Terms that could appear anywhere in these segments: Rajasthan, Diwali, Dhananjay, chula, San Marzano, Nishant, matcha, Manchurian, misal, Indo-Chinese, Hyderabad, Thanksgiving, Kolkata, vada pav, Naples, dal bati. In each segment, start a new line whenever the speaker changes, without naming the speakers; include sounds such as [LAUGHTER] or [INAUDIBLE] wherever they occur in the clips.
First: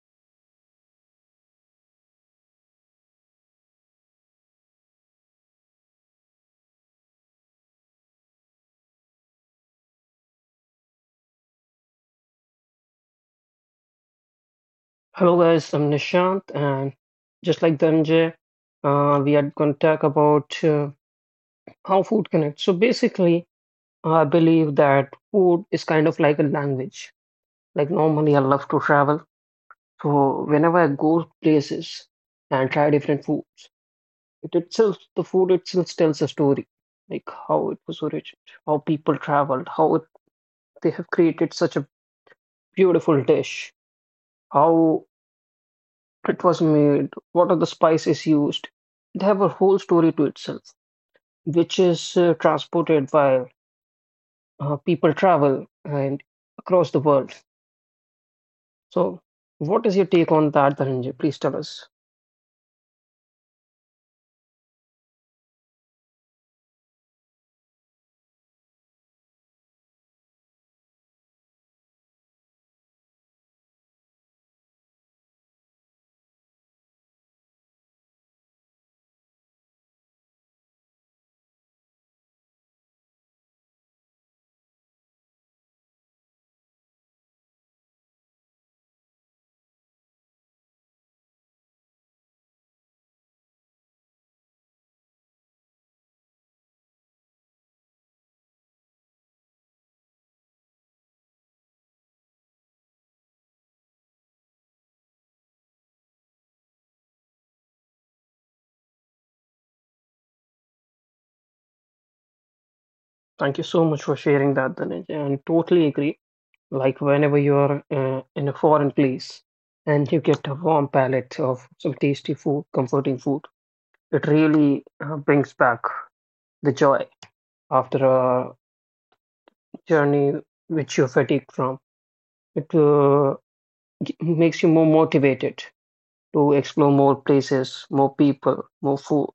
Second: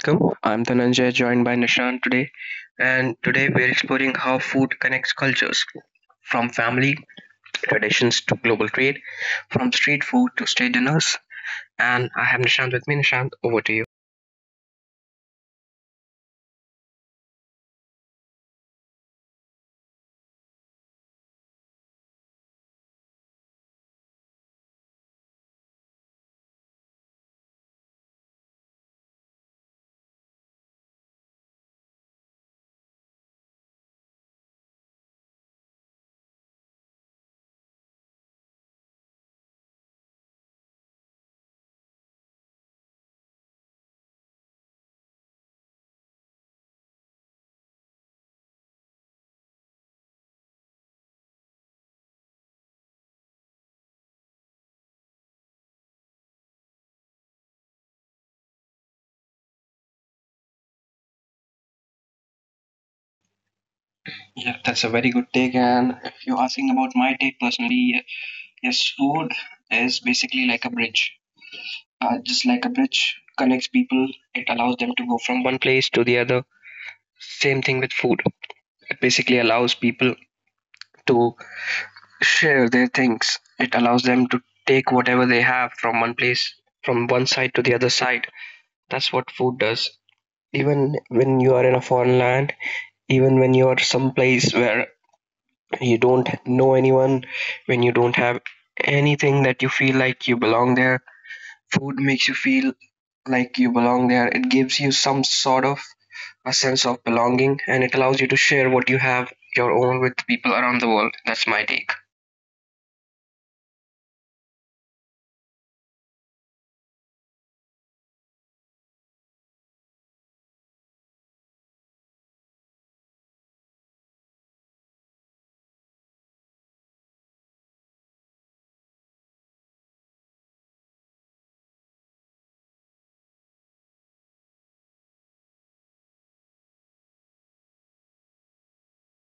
welcome. I'm Dhananjay, joined by Nishant today. And today we're exploring how food connects cultures from family traditions to global trade, from street food to state dinners. And I have Nishant with me. Nishant, over to you.
Hello guys, I'm Nishant, and just like the MJ, we are going to talk about how food connects. So basically, I believe that food is kind of like a language. Like normally, I love to travel, so whenever I go places and try different foods, the food itself tells a story, like how it was originated, how people traveled, they have created such a beautiful dish, how it was made, what are the spices used. They have a whole story to itself, which is transported by people travel and across the world. So, what is your take on that, Dhananjay? Please tell us.
Yeah, that's a very good take. And if you're asking about my take personally, yes, food is basically like a bridge. Just like a bridge connects people, it allows them to go from one place to the other. Same thing with food. It basically allows people to share their things. It allows them to take whatever they have from one place, from one side to the other side. That's what food does. Even when you are in a foreign land, even when you are someplace where you don't know anyone, when you don't have anything that you feel like you belong there, food makes you feel like you belong there. It gives you some sort of a sense of belonging, and it allows you to share what you have your own with people around the world. That's my take.
Thank you so much for sharing that, Dhananjay. And totally agree. Like whenever you're in a foreign place and you get a warm palate of some tasty food, comforting food, it really brings back the joy after a journey which you're fatigued from. It uh, Makes you more motivated to explore more places, more people, more food.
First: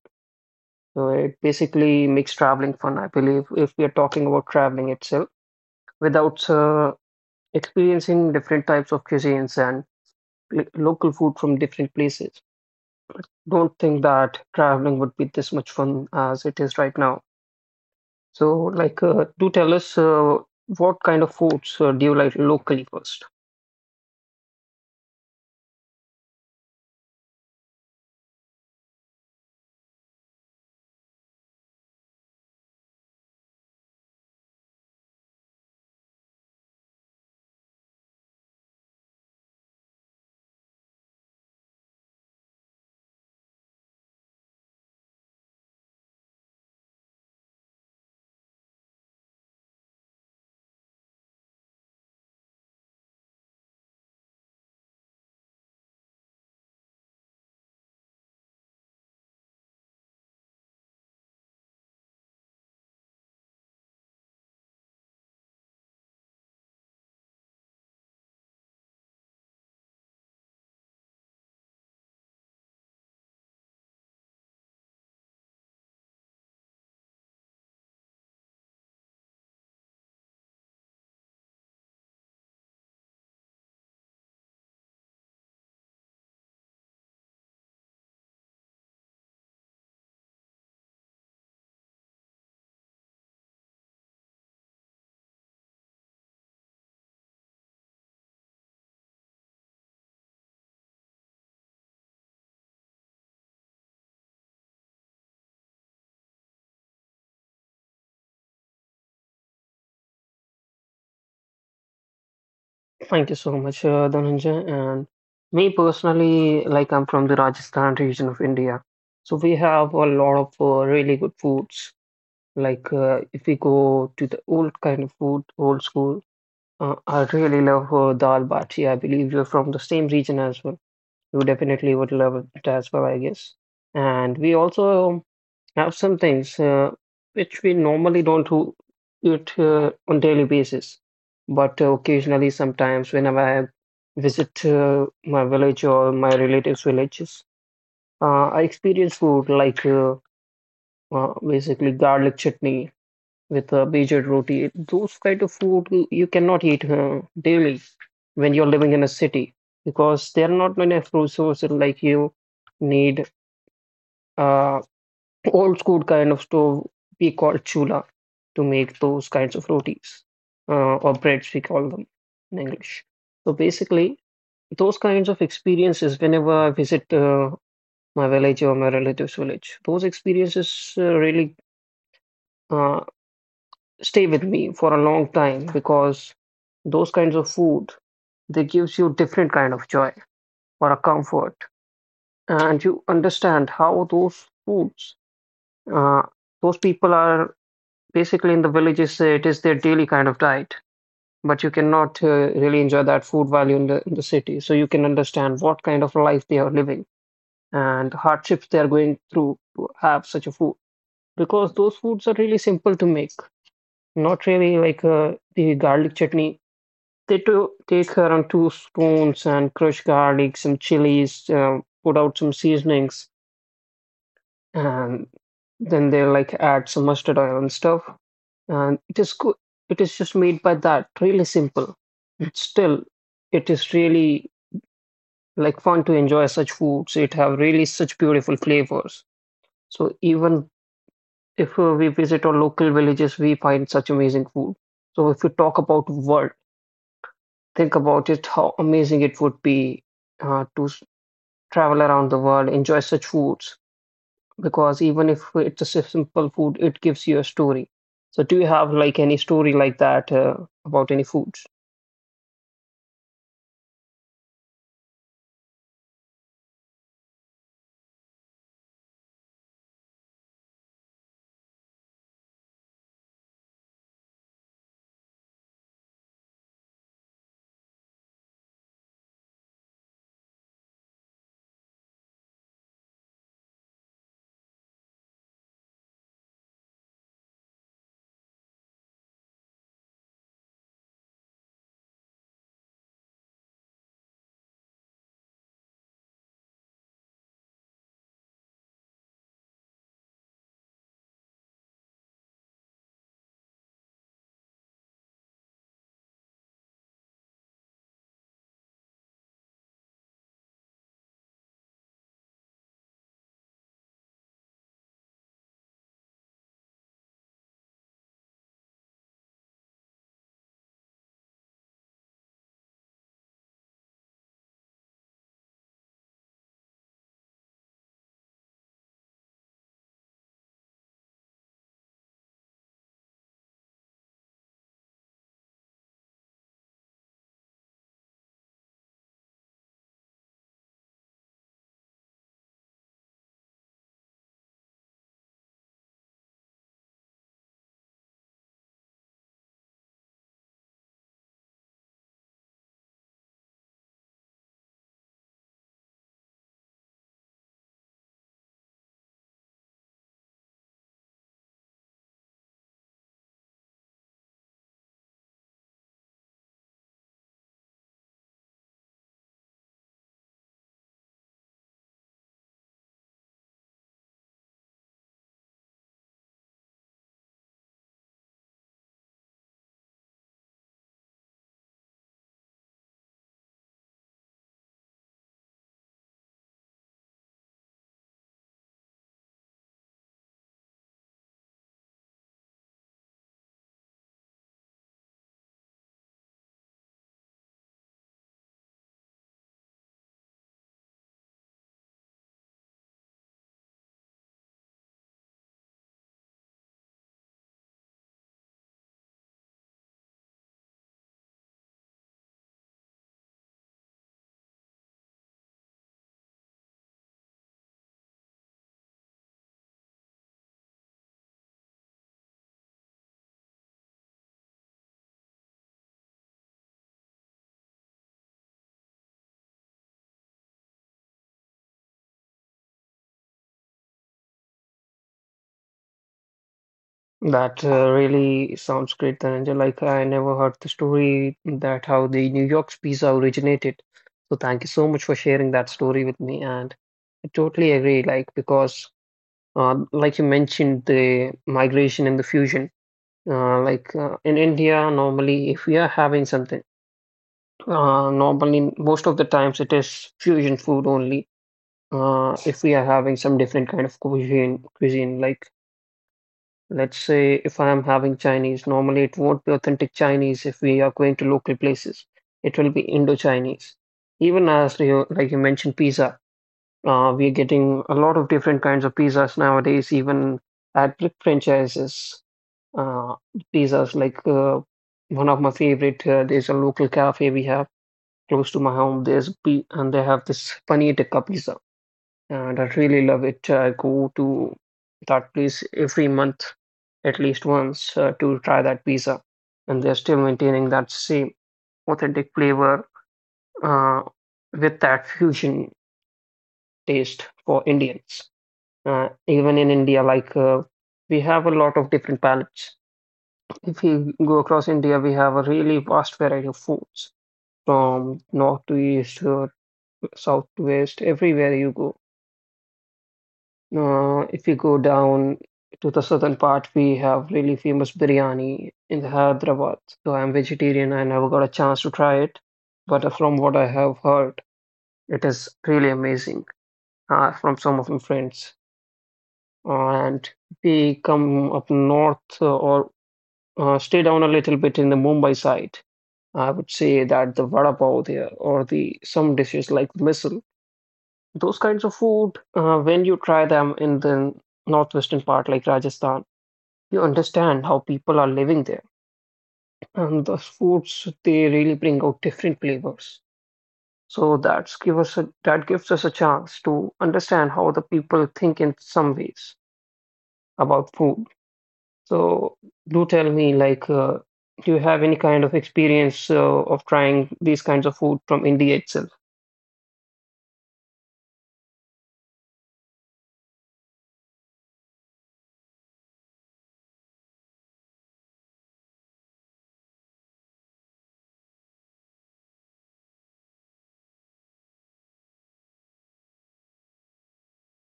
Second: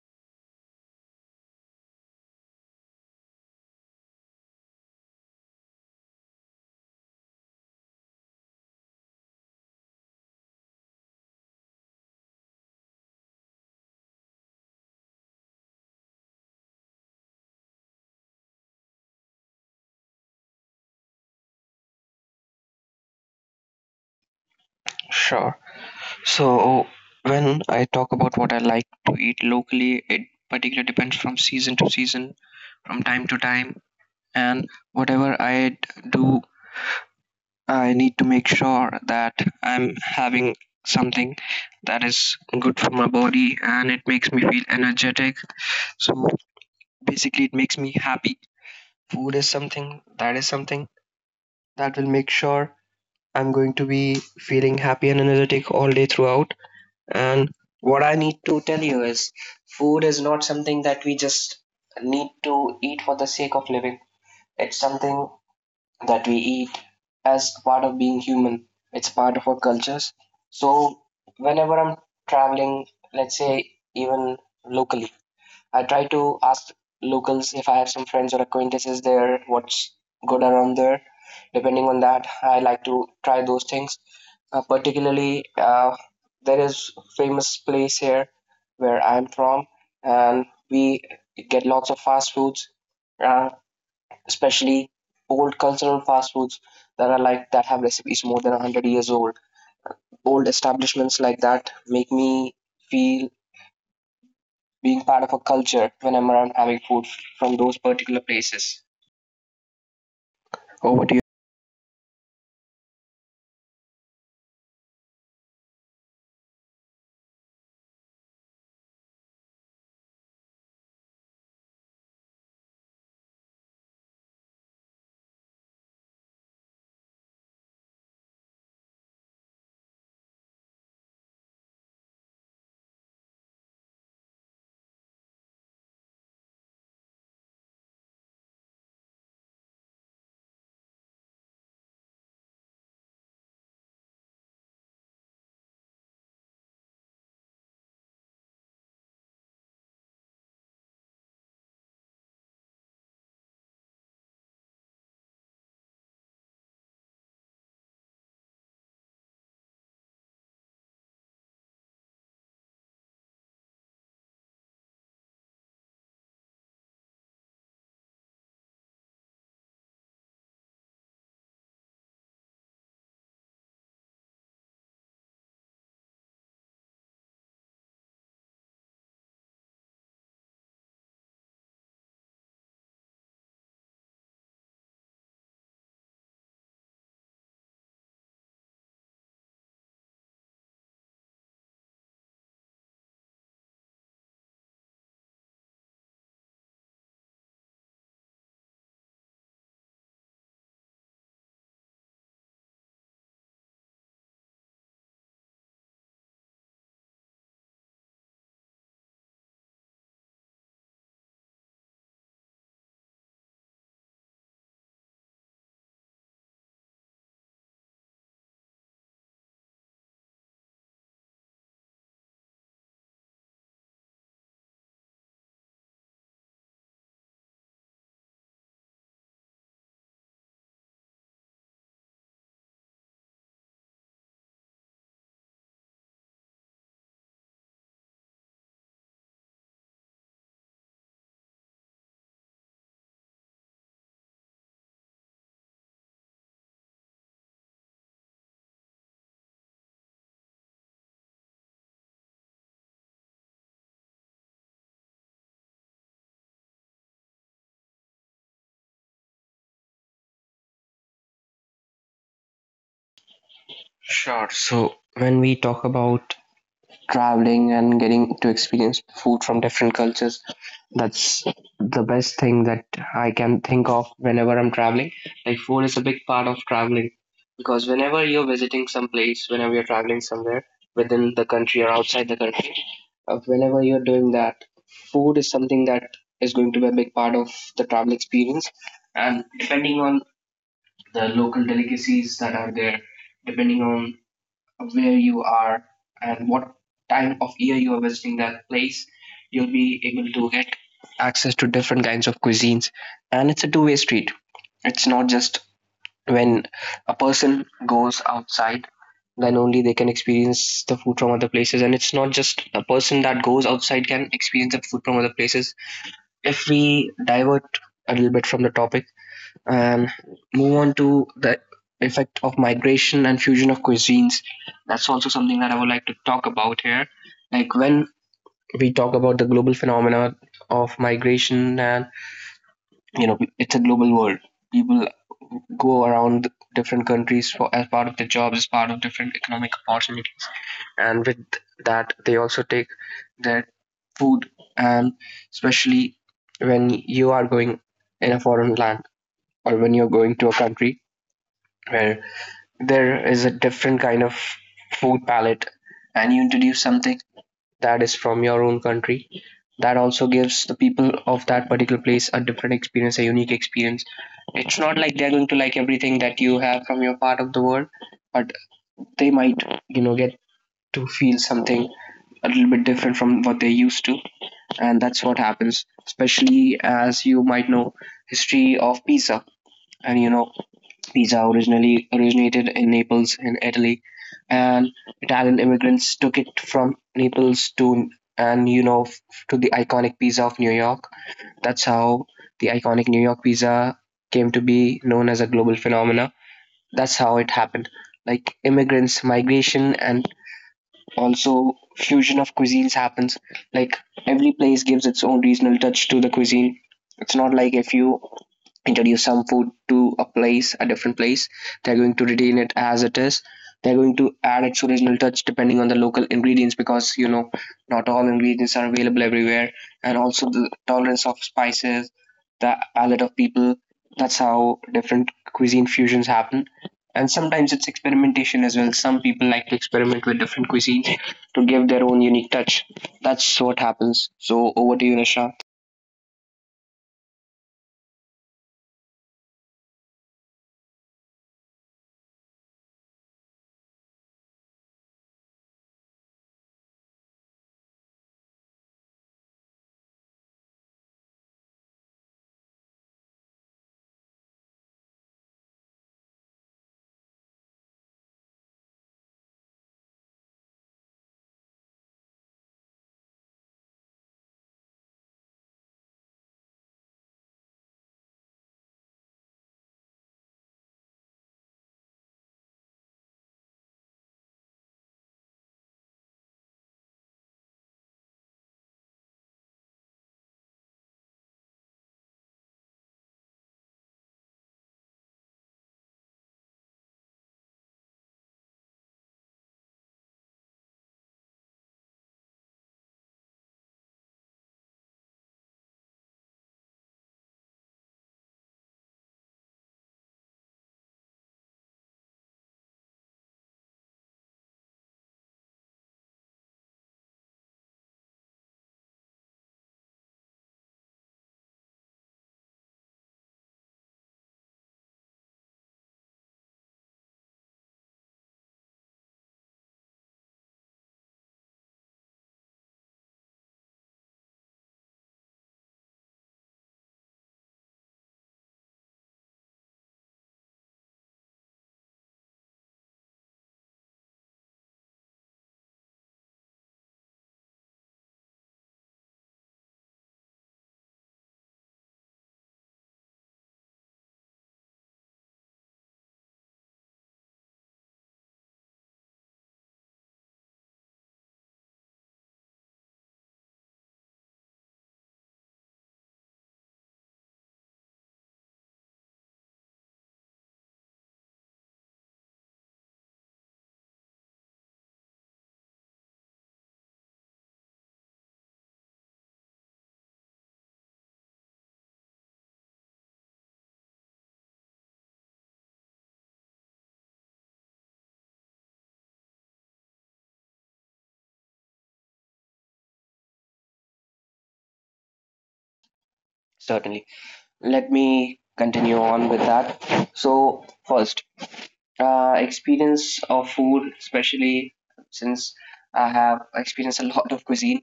So it basically makes traveling fun, I believe, if we are talking about traveling itself, without experiencing different types of cuisines and local food from different places. Don't think that traveling would be this much fun as it is right now. So, do tell us what kind of foods do you like locally first?
Sure. So when I talk about what I like to eat locally, it particularly depends from season to season, from time to time, and whatever I d- do, I need to make sure that I'm having something that is good for my body and it makes me feel energetic. So basically, it makes me happy. Food is something that will make sure I'm going to be feeling happy and energetic all day throughout. And what I need to tell you is food is not something that we just need to eat for the sake of living. It's something that we eat as part of being human. It's part of our cultures. So whenever I'm traveling, let's say even locally, I try to ask locals if I have some friends or acquaintances there, what's good around there. Depending on that, I like to try those things. Uh, particularly, uh, there is famous place here where I'm from, and we get lots of fast foods, uh, especially old cultural fast foods that are like that have recipes more than 100 years old. Old establishments like that make me feel being part of a culture when I'm around having food from those particular places. Over to you.
Thank you so much, Dhananjay. And me personally, like I'm from the Rajasthan region of India, so we have a lot of really good foods. Like if we go to the old kind of food, old school, I really love dal bati. I believe you're from the same region as well. You definitely would love it as well, I guess. And we also have some things which we normally don't do it on daily basis, but occasionally, sometimes whenever I visit my village or my relatives' villages, I experience food like basically garlic chutney with a bejad roti. Those kind of food you cannot eat daily when you're living in a city because there are not many food sources like you need. Uh, Old school kind of stove we call chula to make those kinds of rotis or breads we call them in English. So basically, those kinds of experiences whenever I visit my village or my relatives village, those experiences really uh, stay with me for a long time because those kinds of food, they gives you different kind of joy or a comfort, and you understand how those foods, uh, those people are basically in the villages, it is their daily kind of diet. But you cannot really enjoy that food value in the city, so you can understand what kind of life they are living and the hardships they are going through to have such a food because those foods are really simple to make. Not really like the garlic chutney. They do take around two spoons and crush garlic, some chilies, put out some seasonings, and then they like add some mustard oil and stuff, and it is good. It is just made by that, really simple. But still, it is really like fun to enjoy such foods. It have really such beautiful flavors. So even if we visit our local villages, we find such amazing food. So if you talk about world, think about it, how amazing it would be to travel around the world, enjoy such foods. Because even if it's a simple food, it gives you a story. So do you have like any story like that about any foods?
Sure. So when we talk about traveling and getting to experience food from different cultures. That's the best thing that I can think of whenever I'm traveling. Like, food is a big part of traveling because whenever you're visiting some place, whenever you're traveling somewhere within the country or outside the country, whenever you're doing that, food is something that is going to be a big part of the travel experience. And depending on the local delicacies that are there, depending on where you are and what time of year you are visiting that place, you'll be able to get access to different kinds of cuisines. And it's a two-way street. It's not just when a person goes outside, then only they can experience the food from other places. And it's not just a person that goes outside can experience the food from other places. If we divert a little bit from the topic, and move on to the effect of migration and fusion of cuisines. That's also something that I would like to talk about here. Like when we talk about the global phenomena of migration, and you know, it's a global world. People go around different countries for as part of their jobs, as part of different economic opportunity, and with that, they also take their food, and especially when you are going in a foreign land or when you're going to a country where there is a different kind of food palette and you introduce something that is from your own country, that also gives the people of that particular place a different experience, a unique experience. It's not like they're going to like everything that you have from your part of the world, but they might, you know, get to feel something a little bit different from what they're used to. And that's what happens, especially as you might know, history of pizza, and you know Pizza originally originated in Naples in Italy, and Italian immigrants took it from Naples to and you know f- to the iconic pizza of New York. That's how the iconic New York pizza came to be known as a global phenomena. That's how it happened. Like immigrants, migration, and also, fusion of cuisines happens. Like every place gives its own regional touch to the cuisine. It's not like if you introduce some food to a place, a different place, they're going to retain it as it is. They're going to add its original touch depending on the local ingredients, because, you know, not all ingredients are available everywhere, and also the tolerance of spices, the palate of people. That's how different cuisine fusions happen. And sometimes it's experimentation as well. Some people like to experiment with different cuisines to give their own unique touch. That's what happens. So over to you, Nisha.
That really sounds great, Dhananjay. Like I never heard the story that how the New York's pizza originated. So thank you so much for sharing that story with me. And I totally agree, like because like you mentioned, the migration and the fusion. In India, normally if we are having something, normally most of the times it is fusion food only. If we are having some different kind of cuisine, like let's say if I am having Chinese, normally it won't be authentic Chinese if we are going to local places. It will be Indo-Chinese. Even as you, like you mentioned, pizza. We are getting a lot of different kinds of pizzas nowadays, even at the franchises. Uh, pizzas like one of my favorite. There's a local cafe we have close to my home. There's p And they have this paneer tikka pizza, and I really love it. I go to that place every month, at least once, to try that pizza. And they're still maintaining that same authentic flavor uh, with that fusion taste for Indians. Even in India, we have a lot of different palates. If you go across India, we have a really vast variety of foods from north to east, south to west, everywhere you go. If you go down to the southern part, we have really famous biryani in Hyderabad. So I'm vegetarian. I never got a chance to try it, but from what I have heard, it is really amazing from some of my friends. And they come up north or stay down a little bit in the Mumbai side. I would say that the vada pav there or the some dishes like misal, those kinds of food, when you try them in the northwestern part like Rajasthan, you understand how people are living there. And the foods they really bring out different flavors. So that gives us a chance to understand how the people think in some ways about food. So do tell me, do you have any kind of experience of trying these kinds of food from India itself?
Certainly. Let me continue on with that. So first, experience of food, especially since I have experienced a lot of cuisine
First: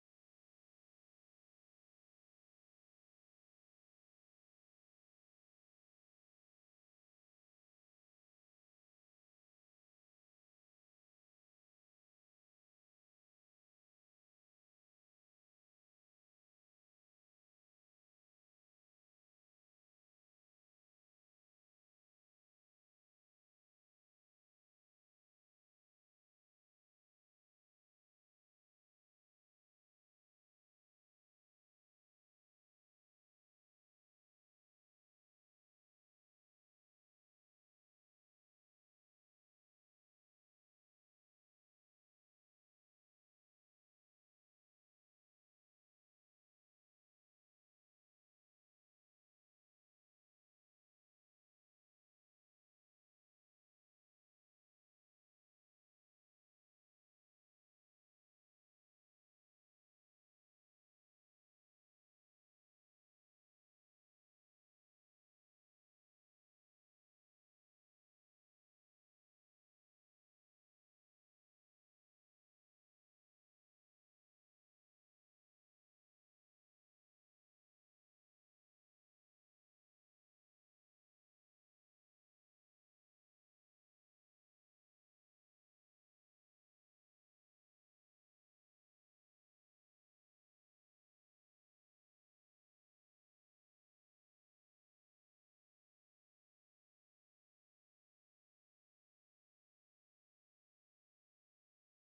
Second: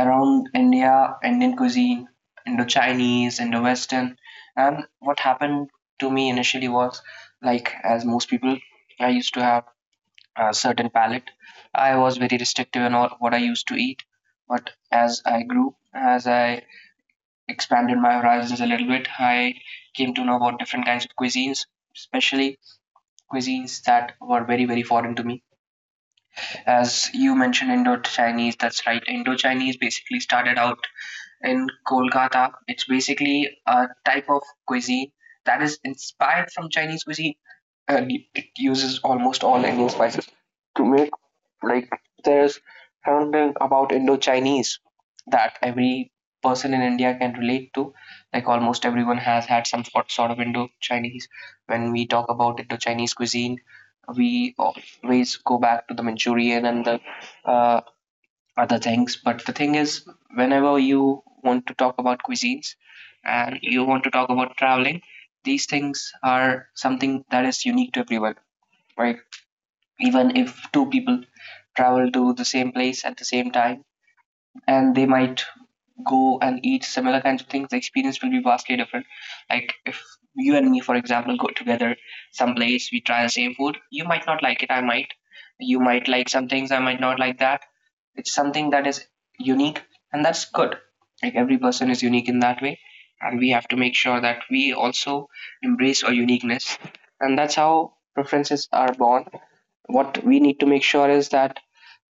around India, Indian cuisine, Indo-Chinese, Indo-Western. And what happened to me initially was, like as most people, I used to have a certain palate. I was very restrictive in all what I used to eat, but as I grew, as I expanded my horizons a little bit, I came to know about different kinds of cuisines, especially cuisines that were very very foreign to me. As you mentioned, Indo Chinese. That's right. Indo Chinese basically started out in Kolkata. It's basically a type of cuisine that is inspired from Chinese cuisine, and it uses almost all Indian spices to make, like, there's something about Indo-Chinese that every person in India can relate to. Like almost everyone has had some sort of Indo-Chinese. When we talk about Indo-Chinese cuisine, we always go back to the Manchurian and the uh, other things. But the thing is, whenever you want to talk about cuisines and you want to talk about traveling, these things are something that is unique to everyone, right? Even if two people travel to the same place at the same time, and they might go and eat similar kinds of things, the experience will be vastly different. Like if you and me, for example, go together someplace, we try the same food, you might not like it, I might. You might like some things, I might not like that. It's something that is unique, and that's good. Like every person is unique in that way, and we have to make sure that we also embrace our uniqueness. And that's how preferences are born. What we need to make sure is that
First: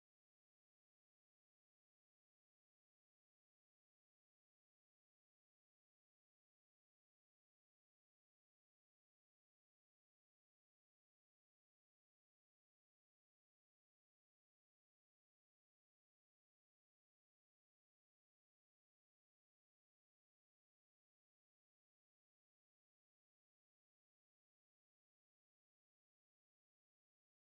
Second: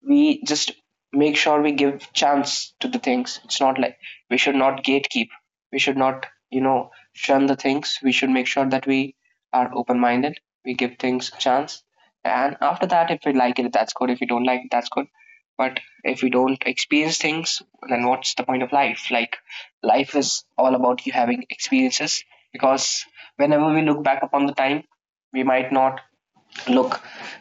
we just make sure we give chance to the things. It's not like we should not gatekeep, we should not, you know, shun the things. We should make sure that we are open minded, we give things a chance, and after that if we like it, that's good, if we don't like it, that's good. But if we don't experience things, then what's the point of life? Like life is all about you having experiences, because whenever we look back upon the time, we might not look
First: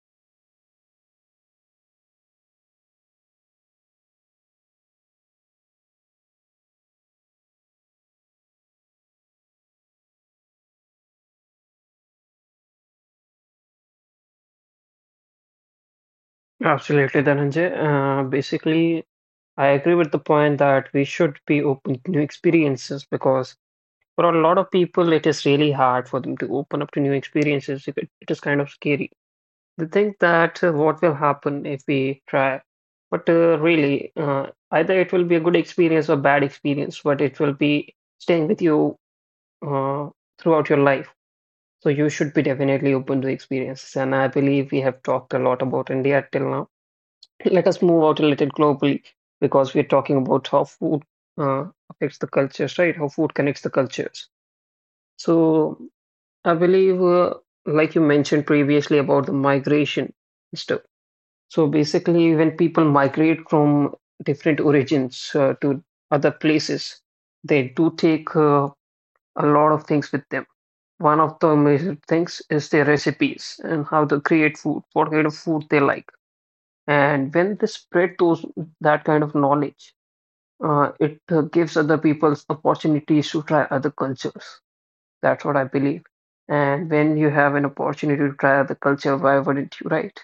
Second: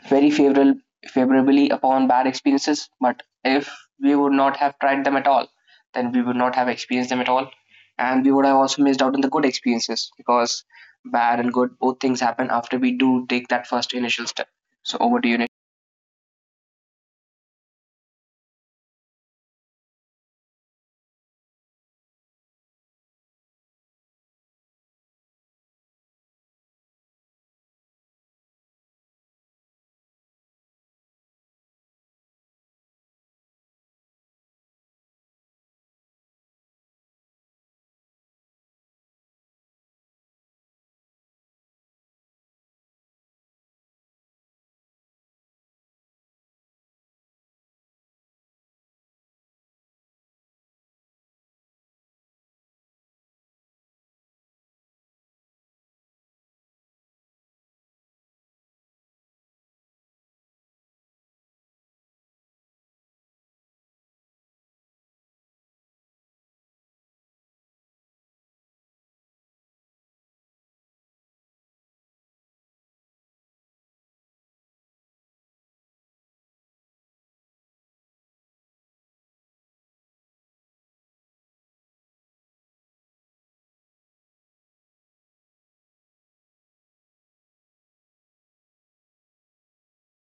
very favorable favorably upon bad experiences, but if we would not have tried them at all, then we would not have experienced them at all, and we would have also missed out on the good experiences, because bad and good both things happen after we do take that first initial step. So over to you, Nish.
Absolutely, Dhananjay. Basically, I agree with the point that we should be open to new experiences because for a lot of people, it is really hard for them to open up to new experiences. It is kind of scary. They think that what will happen if we try, but really, either it will be a good experience or bad experience, but it will be staying with you uh, throughout your life. So you should be definitely open to experiences. And I believe we have talked a lot about India till now. [LAUGHS] [CLEARS THROAT] Let us move out a little globally because we're talking about how food affects the cultures, right? How food connects the cultures. So I believe, like you mentioned previously about the migration and stuff. So basically, when people migrate from different origins to other places, they do take a lot of things with them. One of the major things is their recipes and how to create food, what kind of food they like. And when they spread those that kind of knowledge, it gives other people opportunities to try other cultures. That's what I believe. And when you have an opportunity to try the culture, why wouldn't you, right?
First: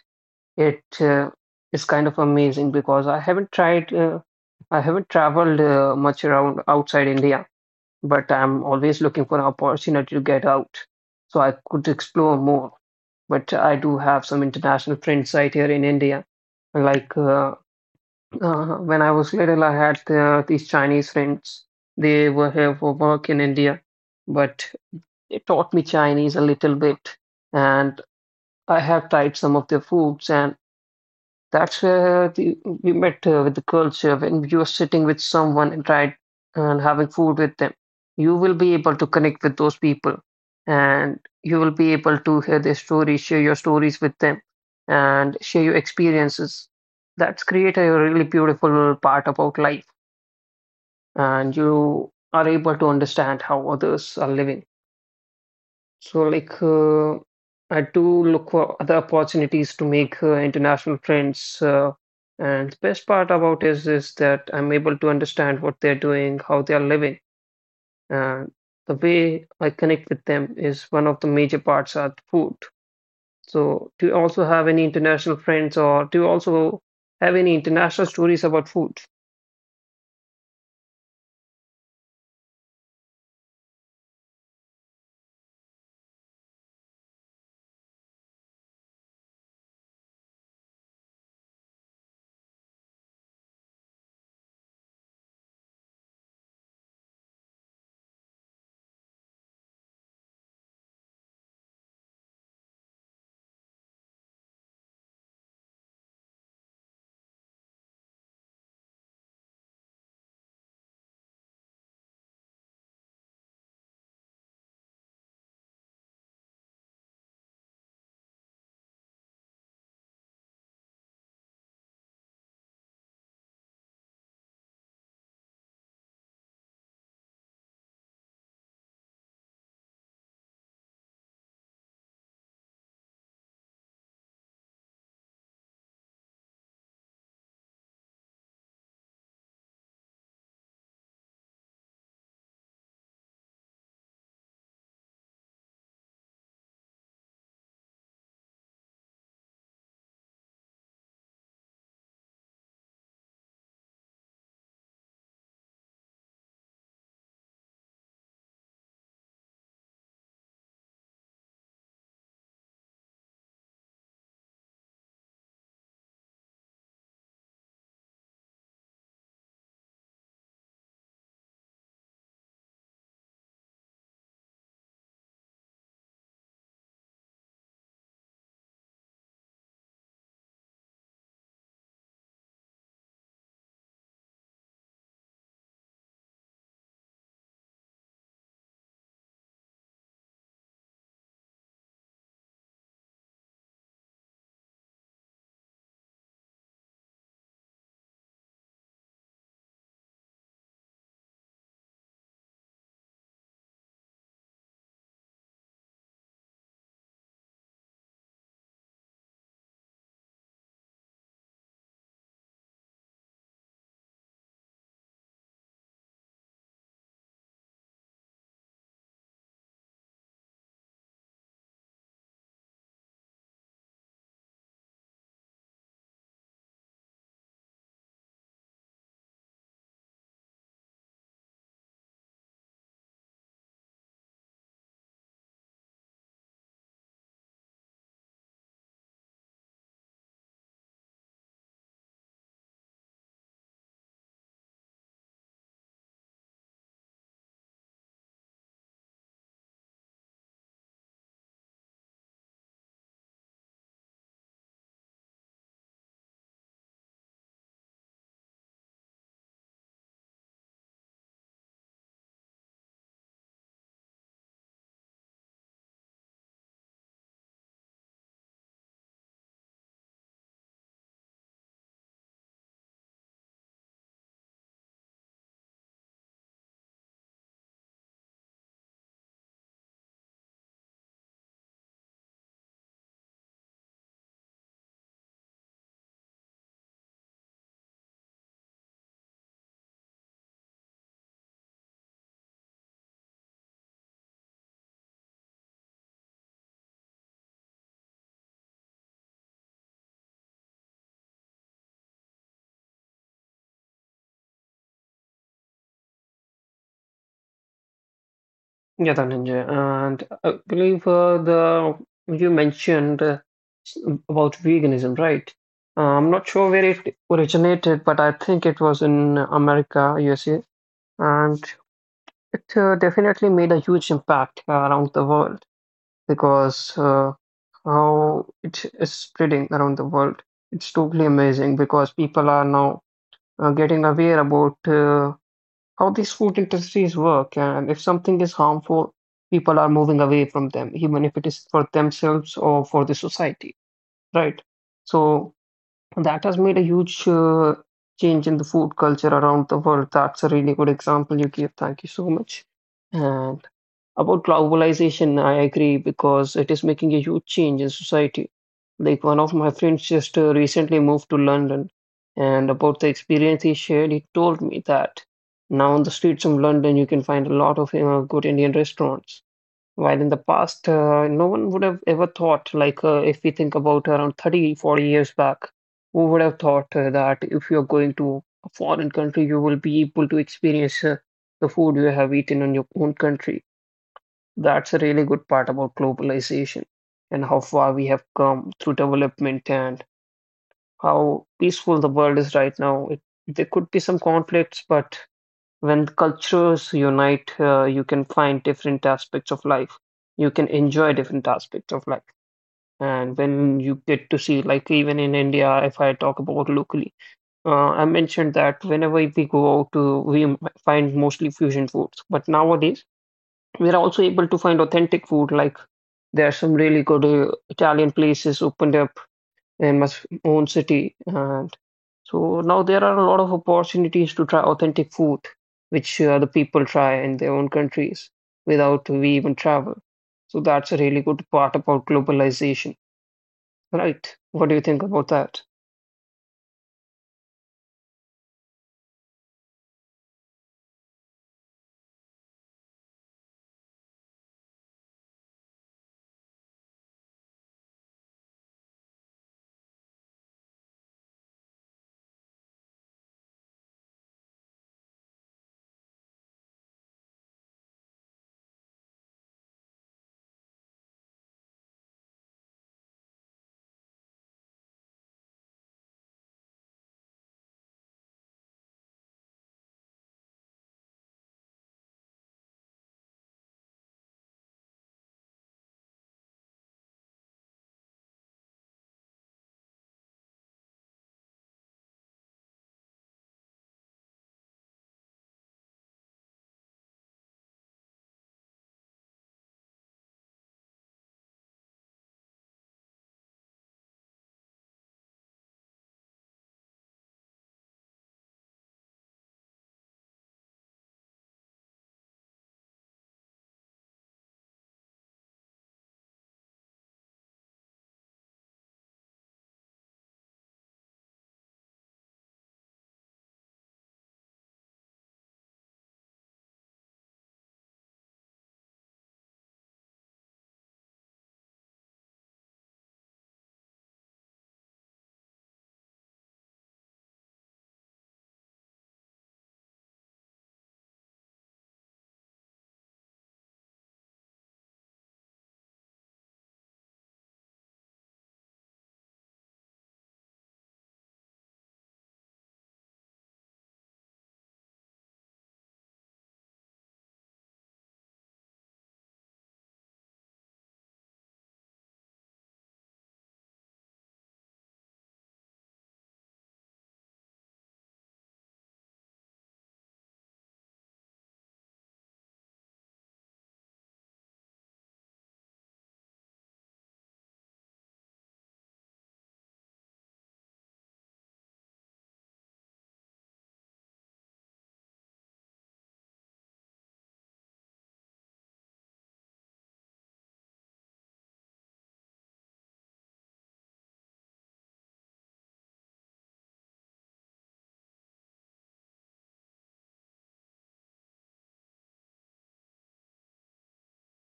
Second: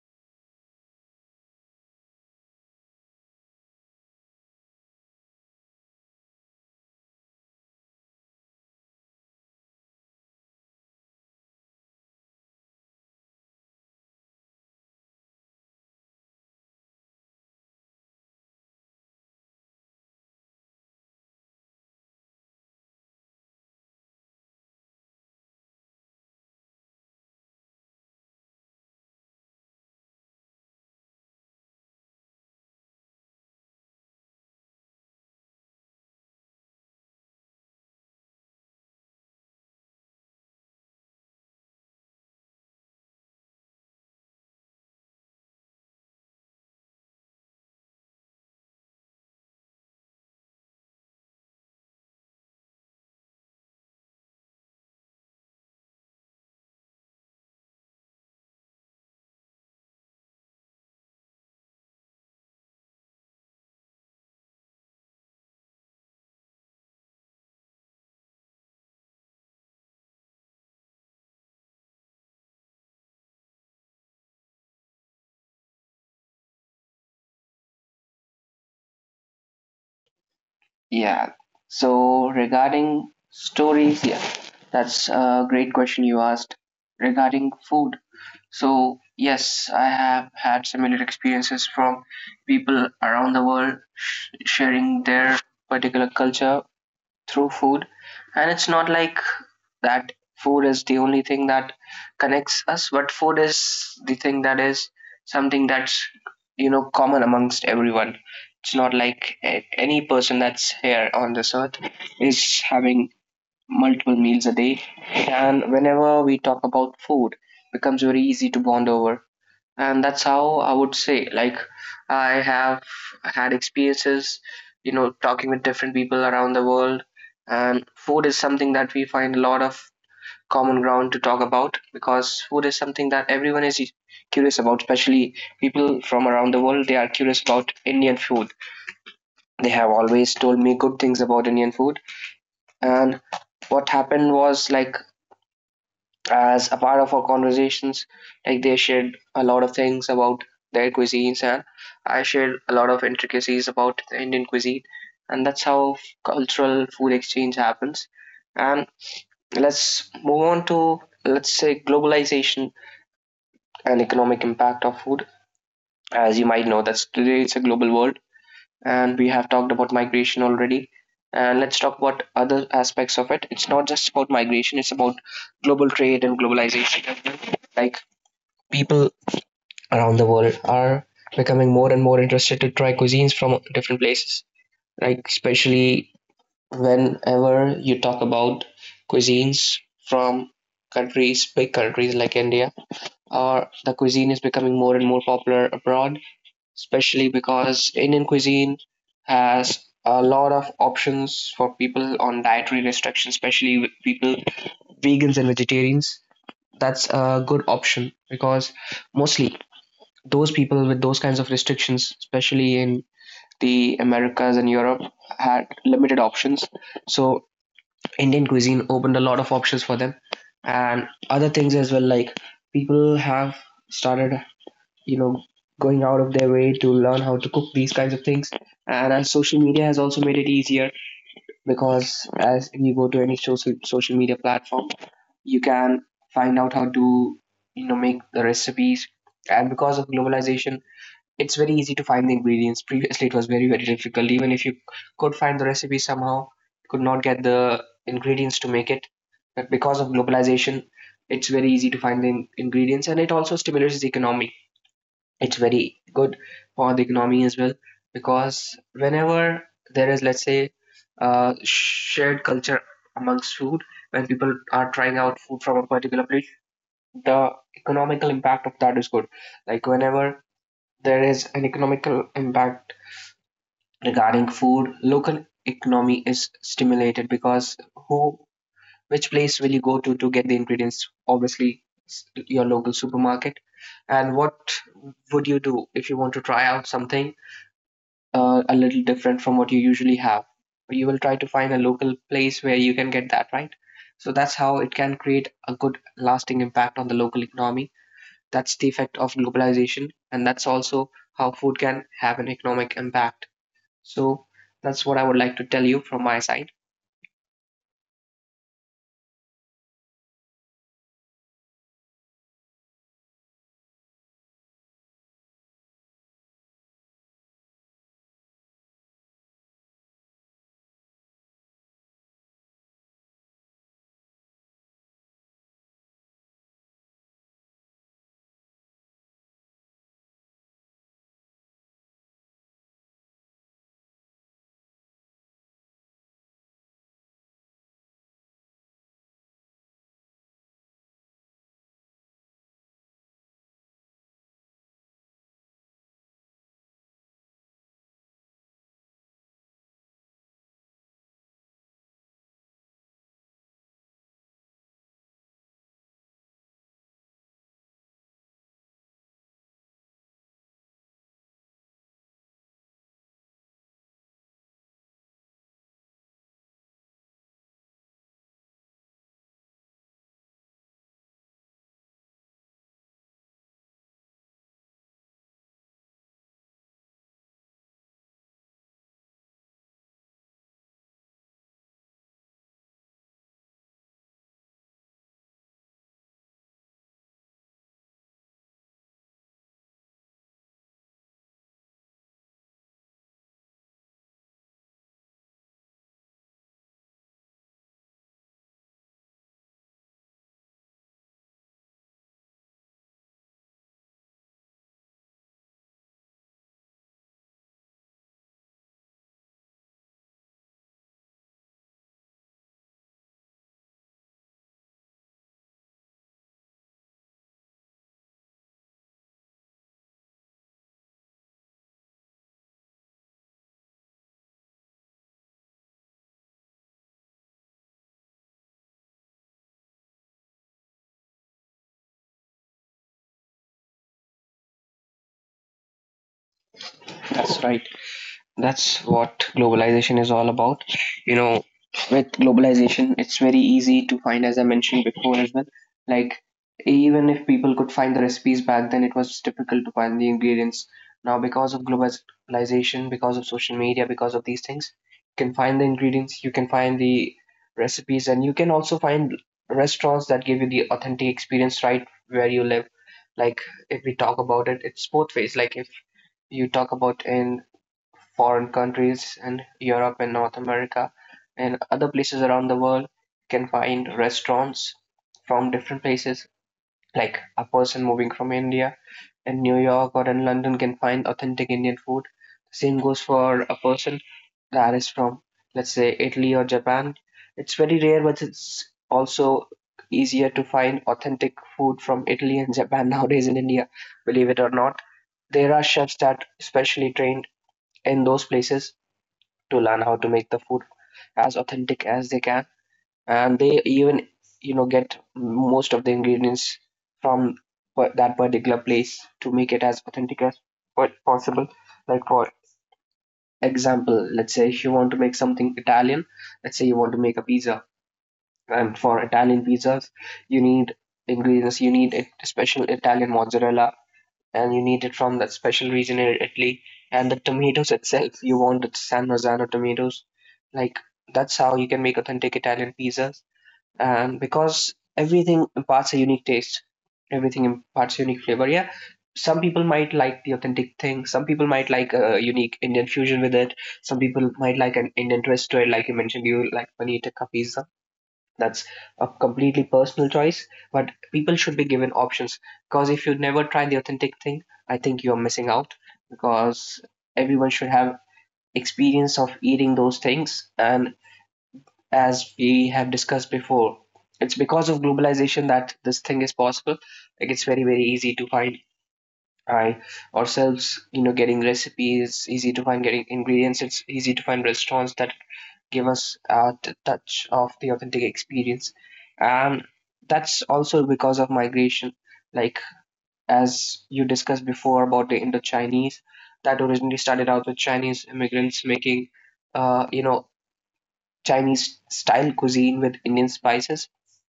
It uh, it's kind of amazing because I haven't traveled much around outside India, but I'm always looking for an opportunity to get out so I could explore more. But I do have some international friends right here in India. Like uh, when I was little, I had these Chinese friends. They were here for work in India, but they taught me Chinese a little bit, and I have tried some of their foods, and that's where the, we met with the culture. When you are sitting with someone and tried and having food with them, you will be able to connect with those people, and you will be able to hear their stories, share your stories with them, and share your experiences. That's create a really beautiful part about life, and you are able to understand how others are living. So, I do look for other opportunities to make international friends. And the best part about is that I'm able to understand what they're doing, how they are living, and the way I connect with them is one of the major parts are the food. So, do you also have any international friends, or do you also have any international stories about food?
Yeah. So regarding stories, yeah, that's a great question you asked regarding food. So, yes, I have had similar experiences from people around the world sharing their particular culture through food. And it's not like that food is the only thing that connects us, but food is the thing that is something that's, you know, common amongst everyone. It's not like any person that's here on this earth is having multiple meals a day. And whenever we talk about food, becomes very easy to bond over, and that's how I would say, like, I have had experiences, you know, talking with different people around the world, and food is something that we find a lot of common ground to talk about, because food is something that everyone is curious about, especially people from around the world. They are curious about Indian food. They have always told me good things about Indian food. And what happened was, like, as a part of our conversations, like, they shared a lot of things about their cuisines, and I shared a lot of intricacies about the Indian cuisine. And that's how cultural food exchange happens. And let's move on to, let's say, globalization and economic impact of food. As you might know, that's today it's a global world, and we have talked about migration already. And let's talk about other aspects of it. It's not just about migration, it's about global trade and globalization. Like, people around the world are becoming more and more interested to try cuisines from different places. Like, especially whenever you talk about cuisines from countries, big countries like India, or the cuisine is becoming more and more popular abroad, especially because Indian cuisine has a lot of options for people on dietary restrictions, especially with people vegans and vegetarians. That's a good option because mostly those people with those kinds of restrictions, especially in the Americas and Europe, had limited options. So Indian cuisine opened a lot of options for them, and other things as well. Like, people have started, you know, going out of their way to learn how to cook these kinds of things. And as social media has also made it easier, because as you go to any social media platform, you can find out how to, you know, make the recipes. And because of globalization, it's very easy to find the ingredients. Previously it was very, very difficult. Even if you could find the recipe somehow, could not get the ingredients to make it. But because of globalization, it's very easy to find the ingredients, and it also stimulates the economy. It's very good for the economy as well, because whenever there is, let's say, shared culture amongst food, when people are trying out food from a particular place, the economical impact of that is good. Like, whenever there is an economical impact regarding food, local economy is stimulated, because who, which place will you go to get the ingredients? Obviously, your local supermarket. And what would you do if you want to try out something a little different from what you usually have? You will try to find a local place where you can get that, right? So that's how it can create a good lasting impact on the local economy. That's the effect of globalization, and that's also how food can have an economic impact. So that's what I would like to tell you from my side.
Yeah, Dhananjay, and I believe the you mentioned s- about veganism, right? I'm not sure where it originated, but I think it was in America, USA, and it definitely made a huge impact around the world because how it is spreading around the world. It's totally amazing because people are now getting aware about how these food industries work, and if something is harmful, people are moving away from them, even if it is for themselves or for the society, right? So that has made a huge change in the food culture around the world. That's a really good example you gave. Thank you so much. And about globalization, I agree, because it is making a huge change in society. Like, one of my friends just recently moved to London, and about the experience he shared, he told me that now on the streets of London you can find a lot of good Indian restaurants. While in the past, no one would have ever thought, like, if we think about around 30, 40 years back, who would have thought that if you're going to a foreign country, you will be able to experience the food you have eaten in your own country. That's a really good part about globalization, and how far we have come through development, and how peaceful the world is right now. There could be some conflicts, but when cultures unite, you can find different aspects of life. You can enjoy different aspects of life. And when you get to see, like even in India, if I talk about locally, I mentioned that whenever we go out to, find mostly fusion foods. But nowadays, we're also able to find authentic food. Like, there are some really good Italian places opened up in my own city. So now there are a lot of opportunities to try authentic food, which the people try in their own countries without we even travel. So that's a really good part about globalization, right? What do you think about that?
That's right. That's what globalization is all about. You know, with globalization, it's very easy to find, as I mentioned before as well. Like, even if people could find the recipes back then, it was difficult to find the ingredients. Now, because of globalization, because of social media, because of these things, you can find the ingredients, you can find the recipes, and you can also find restaurants that give you the authentic experience right where you live. Like, if we talk about it, it's both ways. Like, if you talk about in foreign countries in Europe and North America and other places around the world, you can find restaurants from different places. Like, a person moving from India in New York or in London can find authentic Indian food. Same goes for a person that is from, let's say, Italy or Japan. It's very rare, but it's also easier to find authentic food from Italy and Japan [LAUGHS] nowadays in India, believe it or not. There are chefs that specially trained in those places to learn how to make the food as authentic as they can, and they even, you know, get most of the ingredients from that particular place to make it as authentic as possible. Like, for example, let's say if you want to make something Italian, let's say you want to make a pizza. And for Italian pizzas, you need ingredients, you need a special Italian mozzarella, and you need it from that special region in Italy. And the tomatoes itself, you want the San Marzano tomatoes. Like, that's how you can make authentic Italian pizzas. And because everything imparts a unique taste, everything imparts a unique flavor. Yeah, some people might like the authentic thing. Some people might like a unique Indian fusion with it. Some people might like an Indian twist to it, like you mentioned. You like paneer ka pizza. That's a completely personal choice, but people should be given options. Because if you never try the authentic thing, I think you're missing out. Because everyone should have experience of eating those things. And as we have discussed before, it's because of globalization that this thing is possible. Like, it's very, very easy to find I ourselves, you know, getting recipes, easy to find getting ingredients. It's easy to find restaurants that give us a touch of the authentic experience. And that's also because of migration. Like, as you discussed before about the Indo Chinese, that originally started out with Chinese immigrants making, you know, Chinese style cuisine with Indian spices.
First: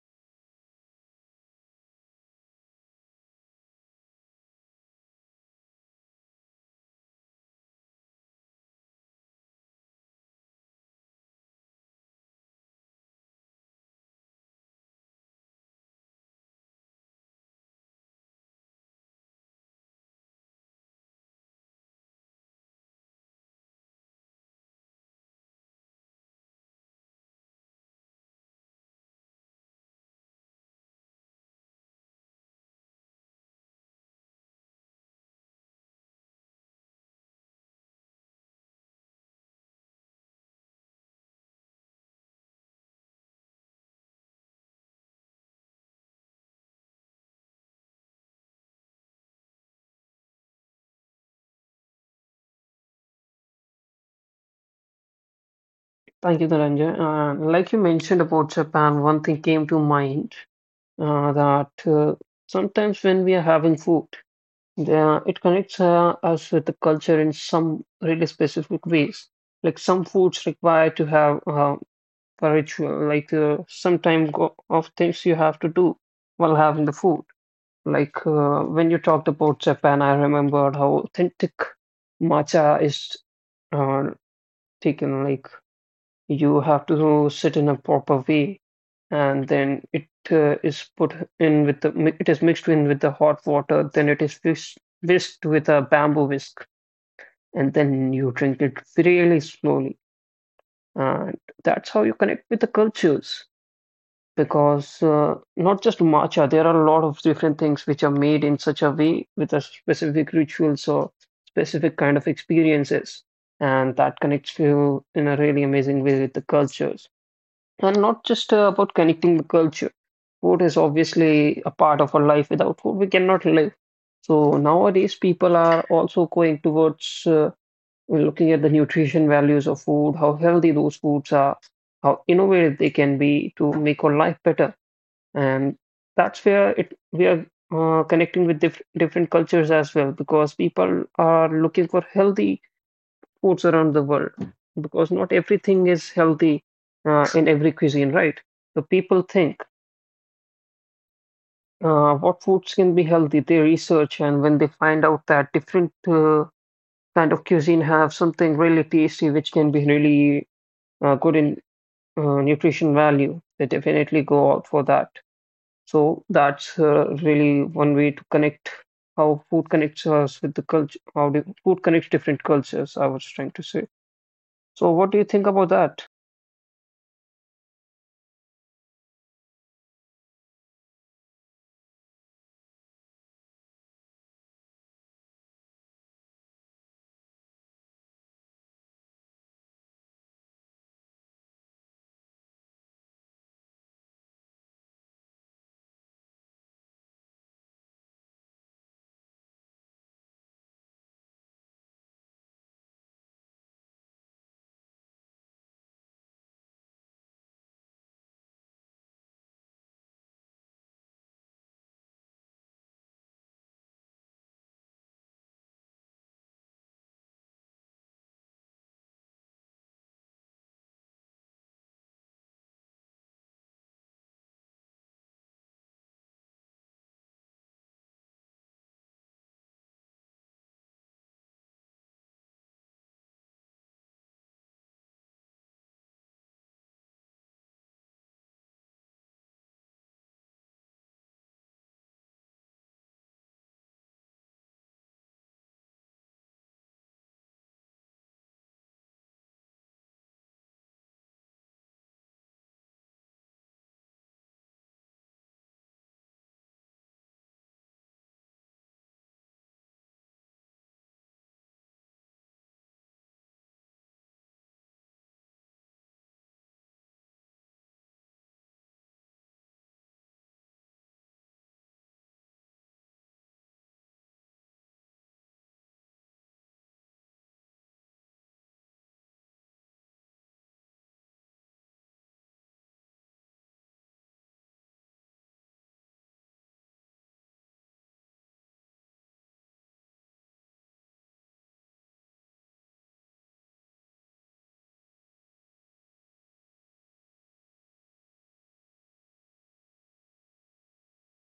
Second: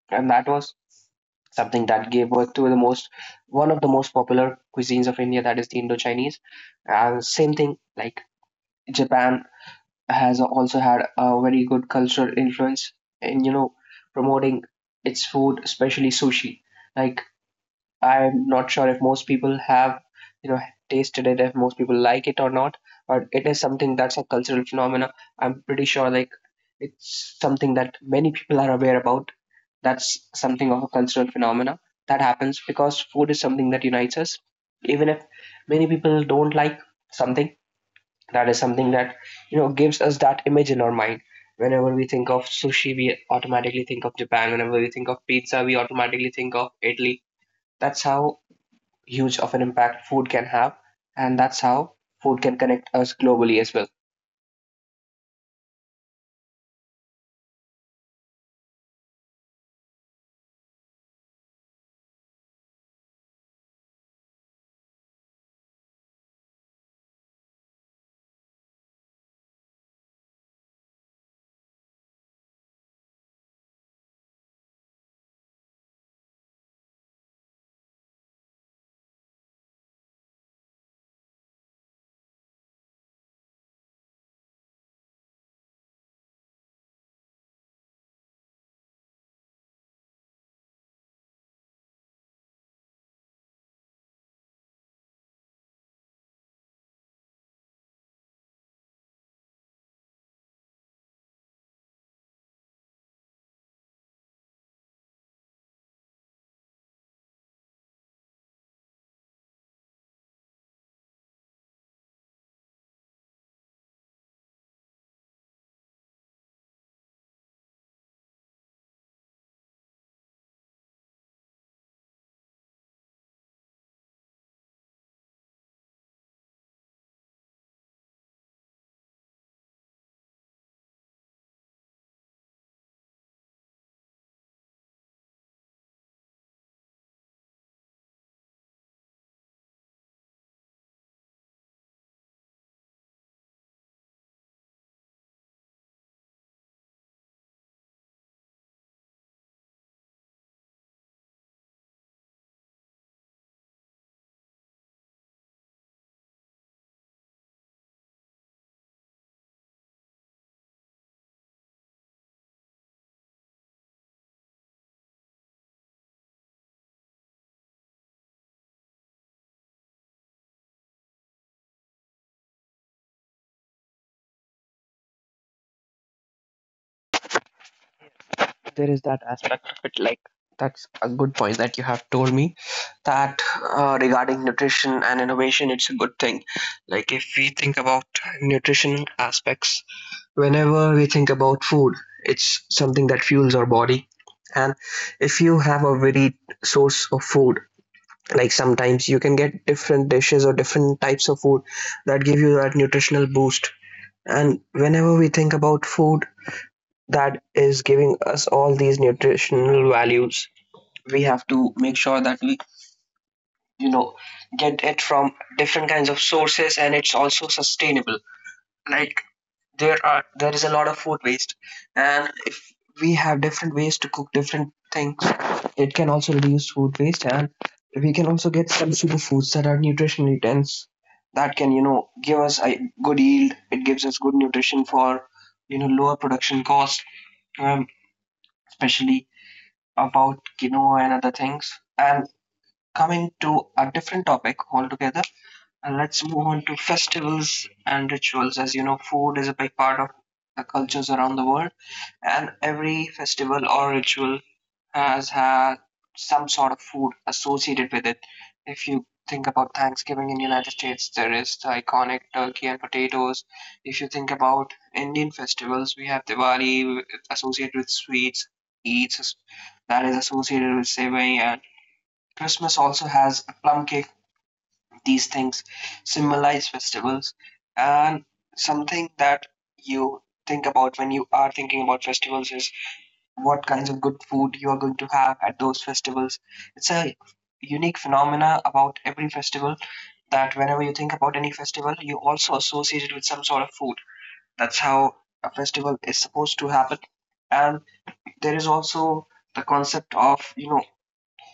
And that was something that gave birth to the most one of the most popular cuisines of India, that is the Indo-Chinese. And same thing, like, Japan has also had a very good cultural influence in, you know, promoting its food, especially sushi. Like, I'm not sure if most people have, you know, tasted it, if most people like it or not, but it is something that's a cultural phenomena. I'm pretty sure, like, it's something that many people are aware about. That's something of a cultural phenomena that happens because food is something that unites us. Even if many people don't like something, that is something that, you know, gives us that image in our mind. Whenever we think of sushi, we automatically think of Japan. Whenever we think of pizza, we automatically think of Italy. That's how huge of an impact food can have, and that's how food can connect us globally as well.
Thank you, Dhananjay. Like you mentioned about Japan, one thing came to mind that sometimes when we are having food, it connects us with the culture in some really specific ways. Like, some foods require to have a ritual, like some time go of things you have to do while having the food. Like, when you talked about Japan, I remembered how authentic matcha is uh, taken. Like, you have to sit in a proper way, and then it is put in with it is mixed in with the hot water. Then it is whisked with a bamboo whisk, and then you drink it really slowly. And that's how you connect with the cultures. Because not just matcha, there are a lot of different things which are made in such a way, with a specific rituals or specific kind of experiences, and that connects you in a really amazing way with the cultures. And not just about connecting the culture. Food is obviously a part of our life. Without food, we cannot live. So nowadays, people are also going towards looking at the nutrition values of food, how healthy those foods are, how innovative they can be to make our life better, and that's where it we are connecting with different cultures as well, because people are looking for healthy foods around the world, because not everything is healthy in every cuisine, right? So people think what foods can be healthy, they research, and when they find out that different kind of cuisine have something really tasty which can be really good in nutrition value, they definitely go out for that. So that's really one way to connect how food connects us with the culture, how the food connects different cultures, I was trying to say. So what do you think about that?
There is that aspect of it, like, that's a good point that you have told me, that regarding nutrition and innovation, it's a good thing. Like, if we think about nutrition aspects, whenever we think about food, it's something that fuels our body. And if you have a varied source of food, like, sometimes you can get different dishes or different types of food that give you that nutritional boost. And whenever we think about food that is giving us all these nutritional values, we have to make sure that we, you know, get it from different kinds of sources, and it's also sustainable. Like, there is a lot of food waste, and if we have different ways to cook different things, it can also reduce food waste. And we can also get some superfoods that are nutritionally dense, that can, you know, give us a good yield. It gives us good nutrition for, you know, lower production cost. um, Especially about quinoa and other things. And coming to a different topic altogether, and let's move on to festivals and rituals. As you know, food is a big part of the cultures around the world, and every festival or ritual has had some sort of food associated with it. If you think about Thanksgiving in the United States, there is the iconic turkey and potatoes. If you think about Indian festivals, we have Diwali associated with sweets, Eats that is associated with savory, and Christmas also has a plum cake. These things symbolize festivals, and something that you think about when you are thinking about festivals is what kinds of good food you are going to have at those festivals. It's a unique phenomena about every festival, that whenever you think about any festival, you also associate it with some sort of food. That's how a festival is supposed to happen. And there is also the concept of, you know,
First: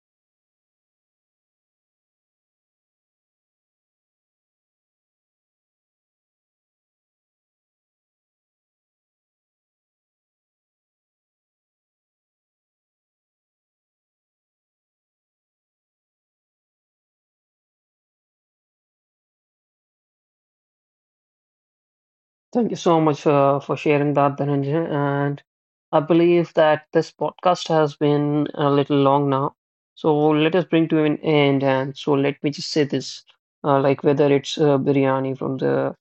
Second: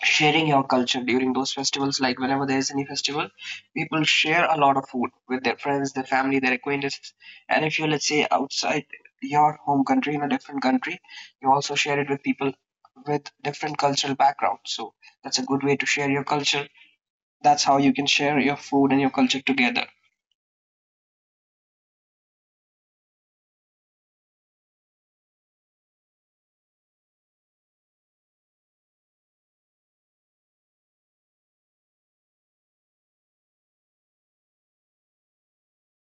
sharing your culture during those festivals. Like, whenever there's any festival, people share a lot of food with their friends, their family, their acquaintances. And if you're, let's say, outside your home country in a different country, you also share it with people with different cultural backgrounds. So that's a good way to share your culture. That's how you can share your food and your culture together.
Thank you so much for sharing that, Dhananjay. And I believe that this podcast has been a little long now. So let us bring to an end. And so let me just say this, like whether it's biryani from the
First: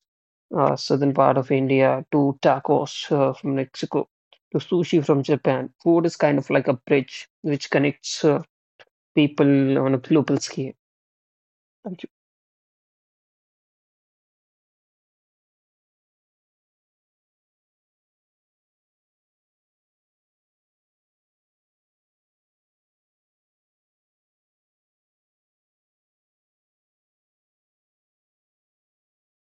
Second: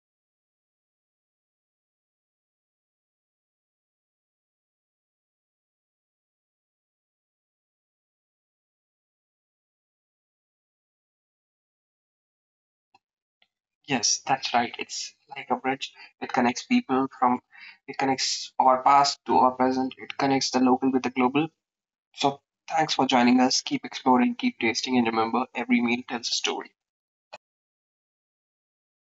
southern part of India, to tacos from Mexico, to sushi from Japan. Food is kind of like a bridge which connects people on a global scale. Thank you.
Yes, that's right. It's like a bridge. It connects people from it connects our past to our present. It connects the local with the global. So, thanks for joining us. Keep exploring, keep tasting, and remember every meal tells a story.